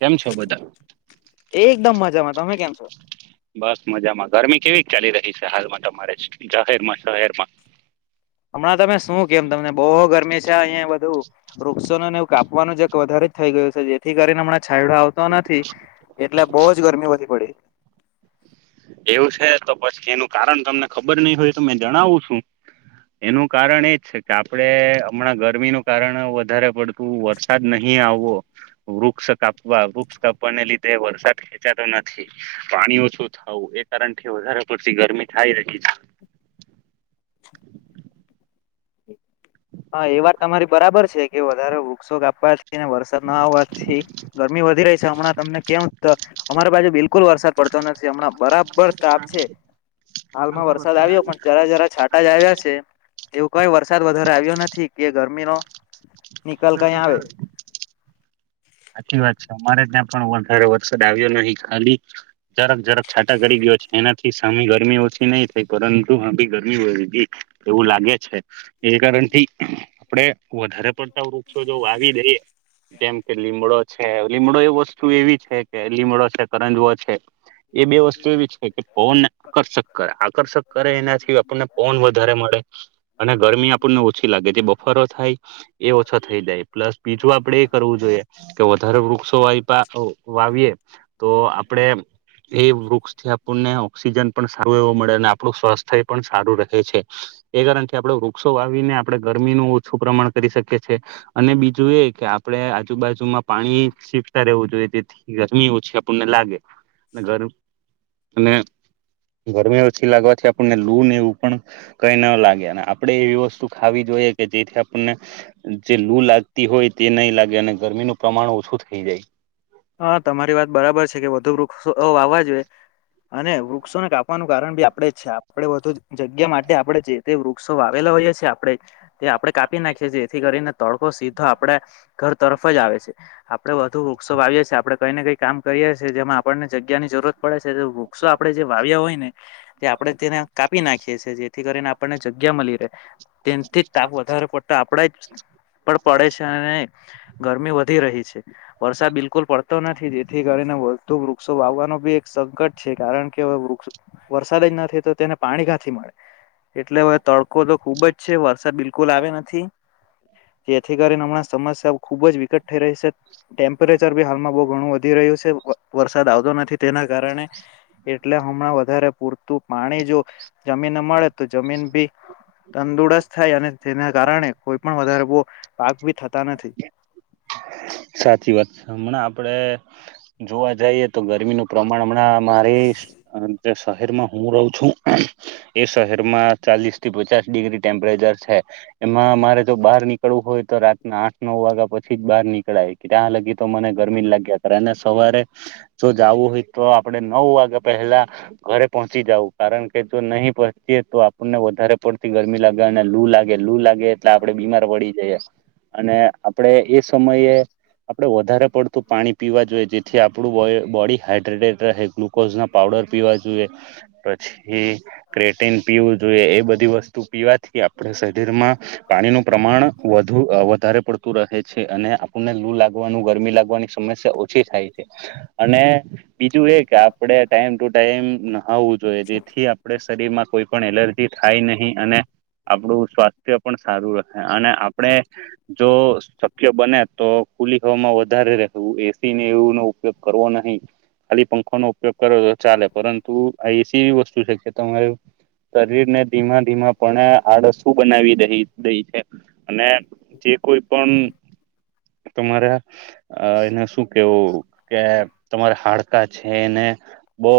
કેમ છો બધા એકદમ મજામાં તમે કેમ છો. બસ મજામાં ગરમી કેવી ચાલી રહી છે. હાલમાં તમારે જાહેરમાં શહેરમાં હમણાં તમે શું કેવું તમને બહુ ગરમી. અહીંયા બધું વૃક્ષોને એવું કાપવાનું જ એક વધારે જ થઈ ગયું છે. જેથી કરીને હમણાં. છાયડો આવતો નથી એટલે બહુ જ ગરમી વધી પડી,. એવું છે. તો પછી એનું કારણ તમને ખબર નહી હોય તો મે જણાવું છું. એનું કારણ એજ છે. કે આપડે હમણાં ગરમીનું કારણ વધારે પડતું વરસાદ નહીં. આવો વૃક્ષ કાપવા વૃક્ષ કાપવાને લીધે વરસાદ ખેંચાતો નથી. ઓછું થાવું એ કારણથી વધારે પડતી ગરમી થાય રહી છે. હા, એ વાત તમારી બરાબર છે. કે વધારે વૃક્ષો કાપવા થી. વરસાદ ના આવવાથી ગરમી વધી રહી છે. હમણાં તમને કેમ અમારી બાજુ બિલકુલ બિલકુલ વરસાદ પડતો નથી હમણાં બરાબર તાપ છે. હાલમાં વરસાદ આવ્યો પણ જરા જરા છાંટા જ આવ્યા છે. એવું ક્યાં વરસાદ વધારે આવ્યો. નથી કે ગરમી નો નિકાલ કઈ આવે. સાચી વાત છે. અમારે ત્યાં પણ વધારે વરસાદ આવ્યો નહીં ખાલી જરક જરક છાંટા કરી ગયો એનાથી સામે ગરમી ઓછી નહી થઈ પરંતુ ત્યાં ભી ગરમી ઓં વધી ગઈ એવું લાગે છે. એ કારણથી આપડે વધારે પડતા વૃક્ષો જો વાવી દઈએ તેમ. લીમડો છે. લીમડો એ વસ્તુ એવી છે કે લીમડો છે. કરંજવો છે. એ બે વસ્તુ એવી છે કે પવનને આકર્ષક કરે આકર્ષક કરે એનાથી આપણને પવન વધારે મળે એટલે અને ગરમી આપણને ઓછી લાગે જે બફારો થાય એ ઓછો થઈ જાય પ્લસ બીજું આપડે એ કરવું જોઈએ કે વધારે વૃક્ષો વાવીએે તો આપડે એ વૃક્ષથી આપણને ઓક્સિજન પણ સારો એવો મળે અને આપણું સ્વાસ્થ્ય એ પણ સારું રહે છે. એ કારણથી આપડે વૃક્ષો વાવીને આપણે ગરમીનું ઓછું પ્રમાણ કરી શકીએ. છે અને બીજું એ કે આપડે આજ બાજુમાં પાણી સીંચતા રહેવું જોઈએ તેથી ગરમી ઓછી આપણને લાગે અને ગર અને ગરમી ઓછી લાગવાથી આપણને લૂ ને એવું પણ કઈ ન લાગે અને આપડે એવી વસ્તુ ખાવી જો જોઈએ કે જેથી આપણને જે લૂ લાગતી હોય તે નહીં લાગે અને ગરમીનું પ્રમાણ ઓછું થઈ જાય. હા તમારી વાત બરાબર છે. કે વધુ વૃક્ષો વાવા જોઈએ અને વૃક્ષોને કાપવાનું કારણ બી આપડે જ છે આપણેે બધું જ જગ્યા માટે આપડે જે તે વૃક્ષો વાવેલા હોઈએ છીએ આપણે તે આપડે કાપી નાખીએ છીએ જેથી કરીને તડકો સીધો આપડા ઘર તરફ જ આવે છે આપડે વધુ વૃક્ષો વા આવીએ કઈને કઈ કામ કરીએ છીએ જેમાં આપણને જગ્યા ની જરૂરત પડે છે. ત્યારે વૃક્ષો આપણે જે વાવ્યા હોય ને એ આપણે તેને કાપી નાખીએ છીએ જેથી કરીને આપણને જગ્યા મળી રે તેનથી તાપ વધારે પડતો આપડા ઉપર પડે છે અને ગરમી વધી રહી છે‌ વરસાદ બિલકુલ પડતો નથી જેથી કરીને વધુ વૃક્ષો વાવવાનો બી એક સંકટ છે કારણ કે હવે વૃક્ષ વરસાદ જ નથી તો તેને પાણી ક્યાંથી મળે એટલે હવે તડકો તો ખુબ જ છે વરસાદ બિલકુલ આવે નથી. જેથી કરીને હમણાં સમસ્યા ખુબ જ વિકટ થઈ રહી છે ટેમ્પરેચ ચર બી હાલમાં બહુ ઘણું વધી રહ્યું છે વરસાદ આવતો નથી તેના કારણે એટલે હમણાં વધારે પૂરતું પાણી જો જમીન ને મળે તો જમીન બી તંદુરસ્ત થાય અને તેના કારણે કોઈ પણ વધારે પાક ભી થતા નથી સાચી વાત છે હમણાં આપડે જોવા જઈએ તો ગરમીનું પ્રમાણ હમણાં મારે શહેરમાં હું રહું છું એ શહેરમાં ચાલીસથી પચાસ ડિગ્રી ટેમ્પરેચર છે. એમાં મારે જો બહાર નીકળવું હોય તો રાતના આઠ નવ વાગ્યા પછી જ બહાર નીકળાય ત્યાં લગી તો મને ગરમી જ લાગે અને સવારે જો જાવું હોય તો આપડે નવ વા ગા પહેલા ઘરે પહોંચી જવું કારણ કે જો નહી પોંહચીએ તો આપણને વધારે પડતી ગરમી લાગે અને લૂ લાગે લુ લાગે એટલે આપડે બીમાર પડી જઈ અને આપડે એ સમયે આપડે વધારે પડતું પાણી પીવા જોઈએ જેથી આપણું બોડી હાડ્રેટેટ રહે ગ્લુકોઝ ના પાવડર પીવા જોઈએ પછી ક્રેટીન પીવું જોઈએ એ બધી વસ્તુ પીવાથી આપ આપણા શરીરમાં પાણીનું પ્રમાણ વધુ વધારે પડતું રહે છે અને આપને લૂ લાગવાનું ગરમી લાગવાની સમસ્યા ઓછી થાય છે અને બીજું એ કે આપણે ટાઈમ ટુ ટાઈમ નાહવું જોઈએ જેથી આપણે શરીરમાં કોઈ પણ એલર્જી થાય નહીં અને આપણું સ્વાસ્થ્ય પણ સારું રહે અને આપણે જો શક્ય બને તો ખુલી હવામાં વધારે રહેવુ એસી ને એવું નો ઉપયોગ કરવો નહી ખાલી પંખાનો ઉપયોગ કરો તો ચાલે પરંતુ આ એસી એવી વસ્તુ છે કે તમારે શરીર ને ધીમા ધીમા પણે આડસું બનાવી દહી દઈ છે અને જે કોઈ પણ તમારા એને શું કેવું કે તમારા હાડકા છે એને બહુ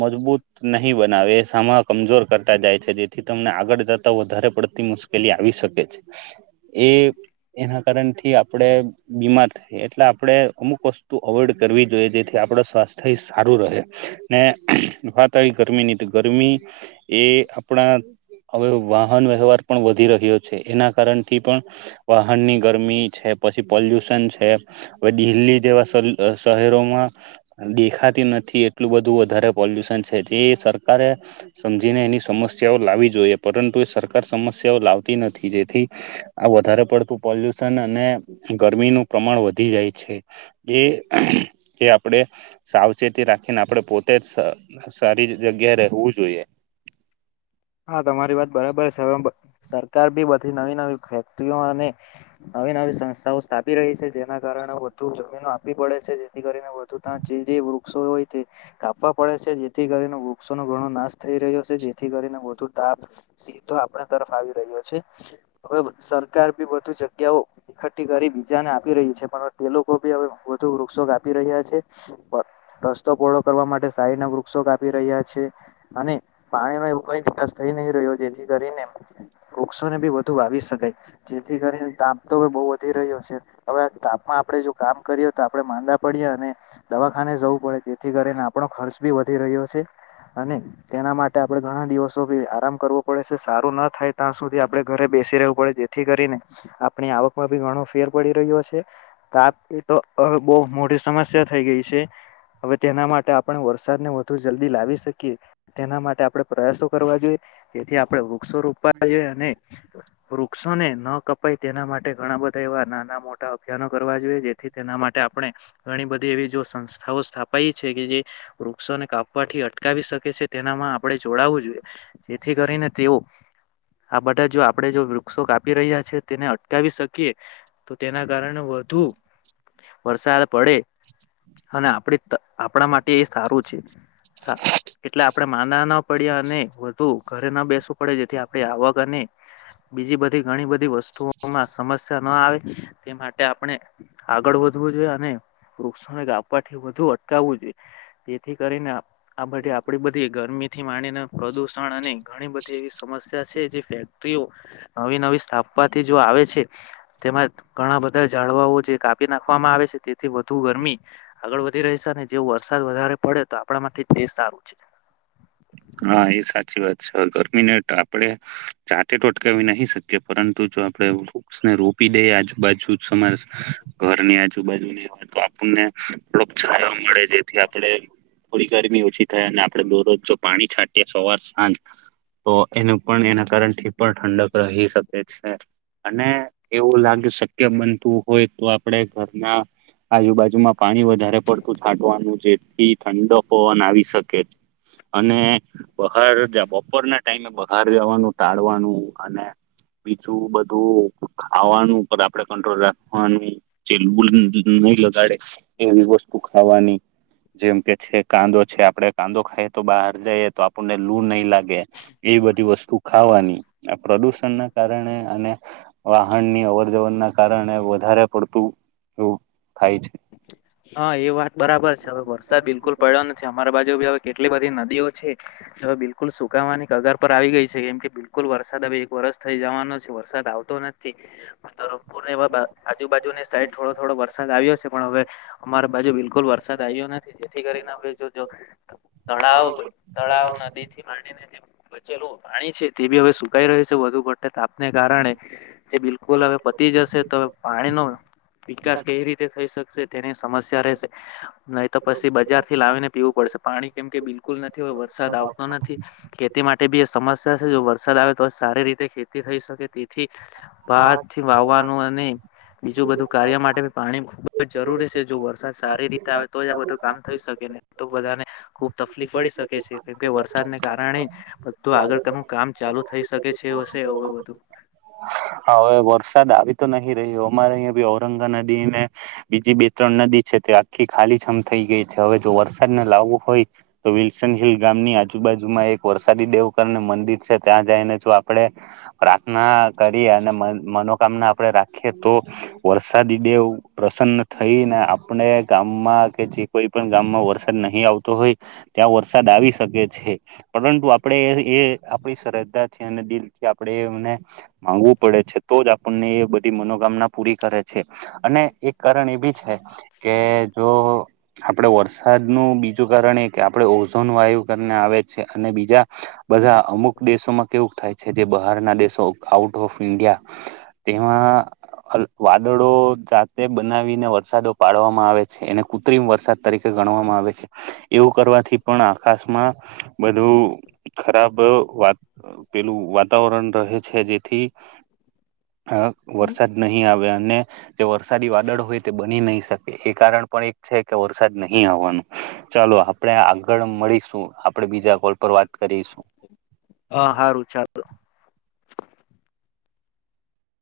મજબૂત નહી બનાવે સામાં કમજોર કરતા જાય છે જેથી તમને આગળ જતા વધારે પડતી મુશ્કેલી આવી શકે છે. એ એના કારણથી આપણે બીમાર થઈએ એટલે આપણે અમુક વસ્તુ અવોઈડ કરવી જોઈએ જેથી આપણ સ્વાસ્થ્ય સારું રહે. ને વાત આવી ગરમીની તો ગરમી એ આપણા હવે વાહન વ્યવહાર પણ વધી રહ્યો એના કારણ થી પણ વાહનની ગરમી છે. પછી પોલ્યુશન છે હવે દિલ્હી જેવા શહેરોમાં દેખાતી નથી એટલું બધું વધારે પોલ્યુશન છે જે સરકારે સમજીને એની સમસ્યાઓ લાવવી જોઈએ પરંતુ એ સરકાર સમસ્યાઓ લાવતી નથી જેથી વધારે પડતું પોલ્યુશન અને ગરમીનું પ્રમાણ વધી જાય છે. એ એ આપણેે સાવચેતી રાખીને આપડે પોતે સ સારી જગ્યા રહેવું જોઈએ. હા તમારી વાત બરાબર સરકાર બી બધી નવી નવી ફેક્ટરીઓ અને નવી નવી સંસ્થાઓ સ્થાપી રહી છે જેના કારણે વધુ જમીનો આપવી પડે છે જેથી કરીને વધુ વૃક્ષો હોય કાપવા પડે છે જેથી કરીને વૃક્ષોનો ઘણો નાશ થઈ રહ્યો છે જેથી કરીને તાપ સીધો આપણા તરફ આવી રહ્યો છે હવે સરકાર બી વધુ જગ્યાઓ એકઠ્ઠી કરી બીજાને આપી રહી છે પણ તે લોકો ભી હવે વધુ વૃક્ષો કાપી રહ્યા છે. રસ્તો પળો કરવા માટે સાઈડ ના વૃક્ષો કાપી રહ્યા છે અને પાણીમાં એવું કઈ થઈ નહી રહ્યો જેથી કરીને વૃક્ષોને બી વધુ વાવી શકાય જેથી કરીને તાપતો બો વધી રહ્યો છે હવે તાપમાં આપણે જો કામ કરીએ તો આપડણે માંદા પડીએ અને દવાખાને જવુ પડે તેથી કરીને આપણો ખર્ચ બી વધી રહ્યો છે અને તેના માટે આપણે ઘણા દિવસ આરામ કરવો પડે છે સારું ના થાય ત્યાં સુધી આપણે ઘરે બેસી રહેવું પડે જેથી કરીને આપણી આવકમાં બી ઘણો ફેર પડી રહ્યો છે તાપ તો એ બહુ મોટી સમસ્યા થઈ ગઈ છે. હવે તેના માટે આપણે વરસાદને વધુ જલ્દી લાવી શકીએ તેના માટે આપણે પ્રયાસો કરવા જોઈ તેથી આપણે વૃક્ષો રોપવા જોઈએ અને વૃક્ષોને ન કપાય તેના માટે માટે ઘણા બધા એવા નાના મોટા અભિયાનો કરવા જોઈએ જેથી તેના માટે આપણે ઘણી બધી એવી જો સંસ્થા સ્થાપાય છે કે જે વૃક્ષોને કા વાથી અટકાવી શકે છે તેનામાં આપણે જોડાવું જોઈએ જેથી કરીને તેઓ આ બધા જો આપણેે જો વૃક્ષો કાપી રહ્યા છે તેને અટકાવી શકીએ તો તેને કારણે વધુ વરસાદ પડે અને આપણે આપણા માટે એ સારું છે. સા એટલે આપડે દા ના પડ્યા અને વધુ ઘરે ના બેસવું પડે જેથી આપણે આવકની બીજી બધી ઘણી બધી વસ્તુઓમાં સમસ્યા ન આવે. તે માટે આપણે આગળ વધવું જોઈએ અને વૃક્ષોને ગાપા થી વધુ અટકાવવું જોઈએ તેથી કરીને આ બધી આપડી બધી ગરમી થી માનીને પ્રદુષણ અને ઘણી બધી એવી સમસ્યા છે. ફેક્ટરીઓ નવી નવી સ્થાપ વાથી જો આવે છે તેમાં ઘણા બધા જાળવાઓ જે કાપી નાખવામાં આવે છે તેથી વધુ વ ગરમી આગળ વધી ર છે અને જે વરસાદ વધારે પડે તો આપણા થી તે સારું છે. હા એ સાચી વાત છે ગરમીને આપડે જાતે ટોટકાવી નહી શકીએ પરંતુ જો આપડે વૃક્ષને રોપી દઈ આજુબાજુરે ઘરની આજુબાજુ તો આપણને મળે જેથી આપે થોડી ગરમી ઓછી થાય અને આપે દરરોજ પાણી છાંટએ સવાર સાંજ તો એનું પણ એના કારણ થી પણ ઠંડક રહી શકે છે. અને એવું લાગી શક્ય બનતું હોય તો આપડે ઘરના આજુબાજુમાં પાણી વધારે પડતું છાટવાનું જેથી ઠંડક પવન આવી શકે. અને બહાર બપોરના ટાઈમે બહાર જવાનું ટાળવાનું અને બીજું બધું ખાવાનું આપડે કંટ્રોલ રાખવાની [unintelligible] નહી લગાડે એવી વસ્તુ ખાવાની જેમ કે છે કાંદો છે આપડે કાંદો ખાય તો બહાર જઈએ તો આપ આપને લૂ નહીં લાગે એ બધી વસ્તુ ખાવાની આ પ્રદુષણ ના કારણે અને વાહન ની અવર જવર ના કારણે વધારે પડતું એવું થાય છે હા એ વાત બરાબર છે હવે વરસાદ બિલકુલ પડ્યો નથી અમારી બાજુ બી હવે કેટલી બધી નદીઓ છે હવે બિલકુલ સુકાવાની કગાર પર આવી ગઈ છે કેમ કે બિલકુલ વરસાદ હ એક વાર વરસ થઇ જવાનો છે વરસાદ આવતો નથી પૂર એ આજુબાજુની સાઈડ થોડો થોડો વરસાદ આવ્યો છે. પણ હવે અમારે બાજુ બિલકુલ વરસાદ આવ્યો નથી જેથી કરીને જોજો તળાવ તળાવ નદી થી બાડીને જે બચેલું પાણી છે તે બી હવે સુકાઈ રહ્યું છે વધુ પડે તાપને કારણે જે બિલકુલ હવે પતી જશે તો પાણીનો વિકાસ કઈ રીતે થઈ શકશે તેની સમસ્યા રહેશે. નહી તો પછી બજાર થી લાવીને પીવું પડશે પાણી કેમ કે બિલકુલ નથી હો વરસાદ આવતો નથી ખેતીમાં. માટે બી એ સમસ્યા છે જો વરસાદ આવે તો સારી રીતે ખેતી થઈ શકે તે. થી ભારથી વાવવાનું અને બીજું બધું કાર્ય માટે પાણી. જ જરૂરી છે જો વરસાદ સારી રીતે આવે તો જ આ બધું કામ થઈ શકે નહી તો બધા‌ને ખુબ તકલીફ પડી શકે. કે છે કેમકે વરસાદને કારણે બધું આગળનું કામ ચાલુ થઈ શકે છે હશે બધું. હાવે વરસાદ આવી તો નહી રહ્યો અમારે અહીંયા બી ઔરંગા નદી ને બીજી બે ત્રણ નદી છે તે આખી ખાલી જમ થઈ ગઈ છે હવે જો વરસાદ ને લાવવો હોય તો વિલ્સન હિલ ગામની આજુ જ બાજુમાં એક વરસાદી દેવકર ને મંદિર છે ત્યાં જઈને જો આપડે પ્રાર્થના કરીએ અને મનોકામના આપડે રાખીએ તો વરસાદી દેવું પ્રસન્ન થઈ ને આપણે ગામમાં કે જે કોઈ પણ ગામમાં વરસાદી નહી આવતો હોય ત્યાં વરસાદ આવી શકે છે પરંતુ આપણે એ આપણી સર અને દિલથી આપડે એમને માંગવું પડે છે તો જ આપણને એ બધી મનોકામના પૂરી કરે છે અને એક કારણ એ બી છે કે જો આપડે વર્ષ વરસાદ નું બીજું કારણ એ કે આપણે ઓઝોન વાયુ કરીને આવે છે અને બીજા બધા અમુક દેશોમાં કેવું થાય છે જે બહાર ના દેશો આઉટ ઓફ ઇન્ડિયા તેમાં વાદળો જાતે બનાવીને વરસાદો પાડવામાં આવે છે એને કૃત્રિમ વરસાદ તરીકે ગણવામાં આવે છે એવું કરવાથી પણ આકાશમાં બધું ખરાબ વાત પેલું વાતાવરણ રહે છે જેથી અ વરસાદ નહીં આવે અને જે વરસાદી વાદળ હોય તે બની નહી શકે એ કારણ પણ એક છે કે વરસાદ નહી આવવાનું ચાલો આપણેે આગળ મળીશું આપડે બીજા કોલ પર વાત કરીશું. હા હારું ચાલો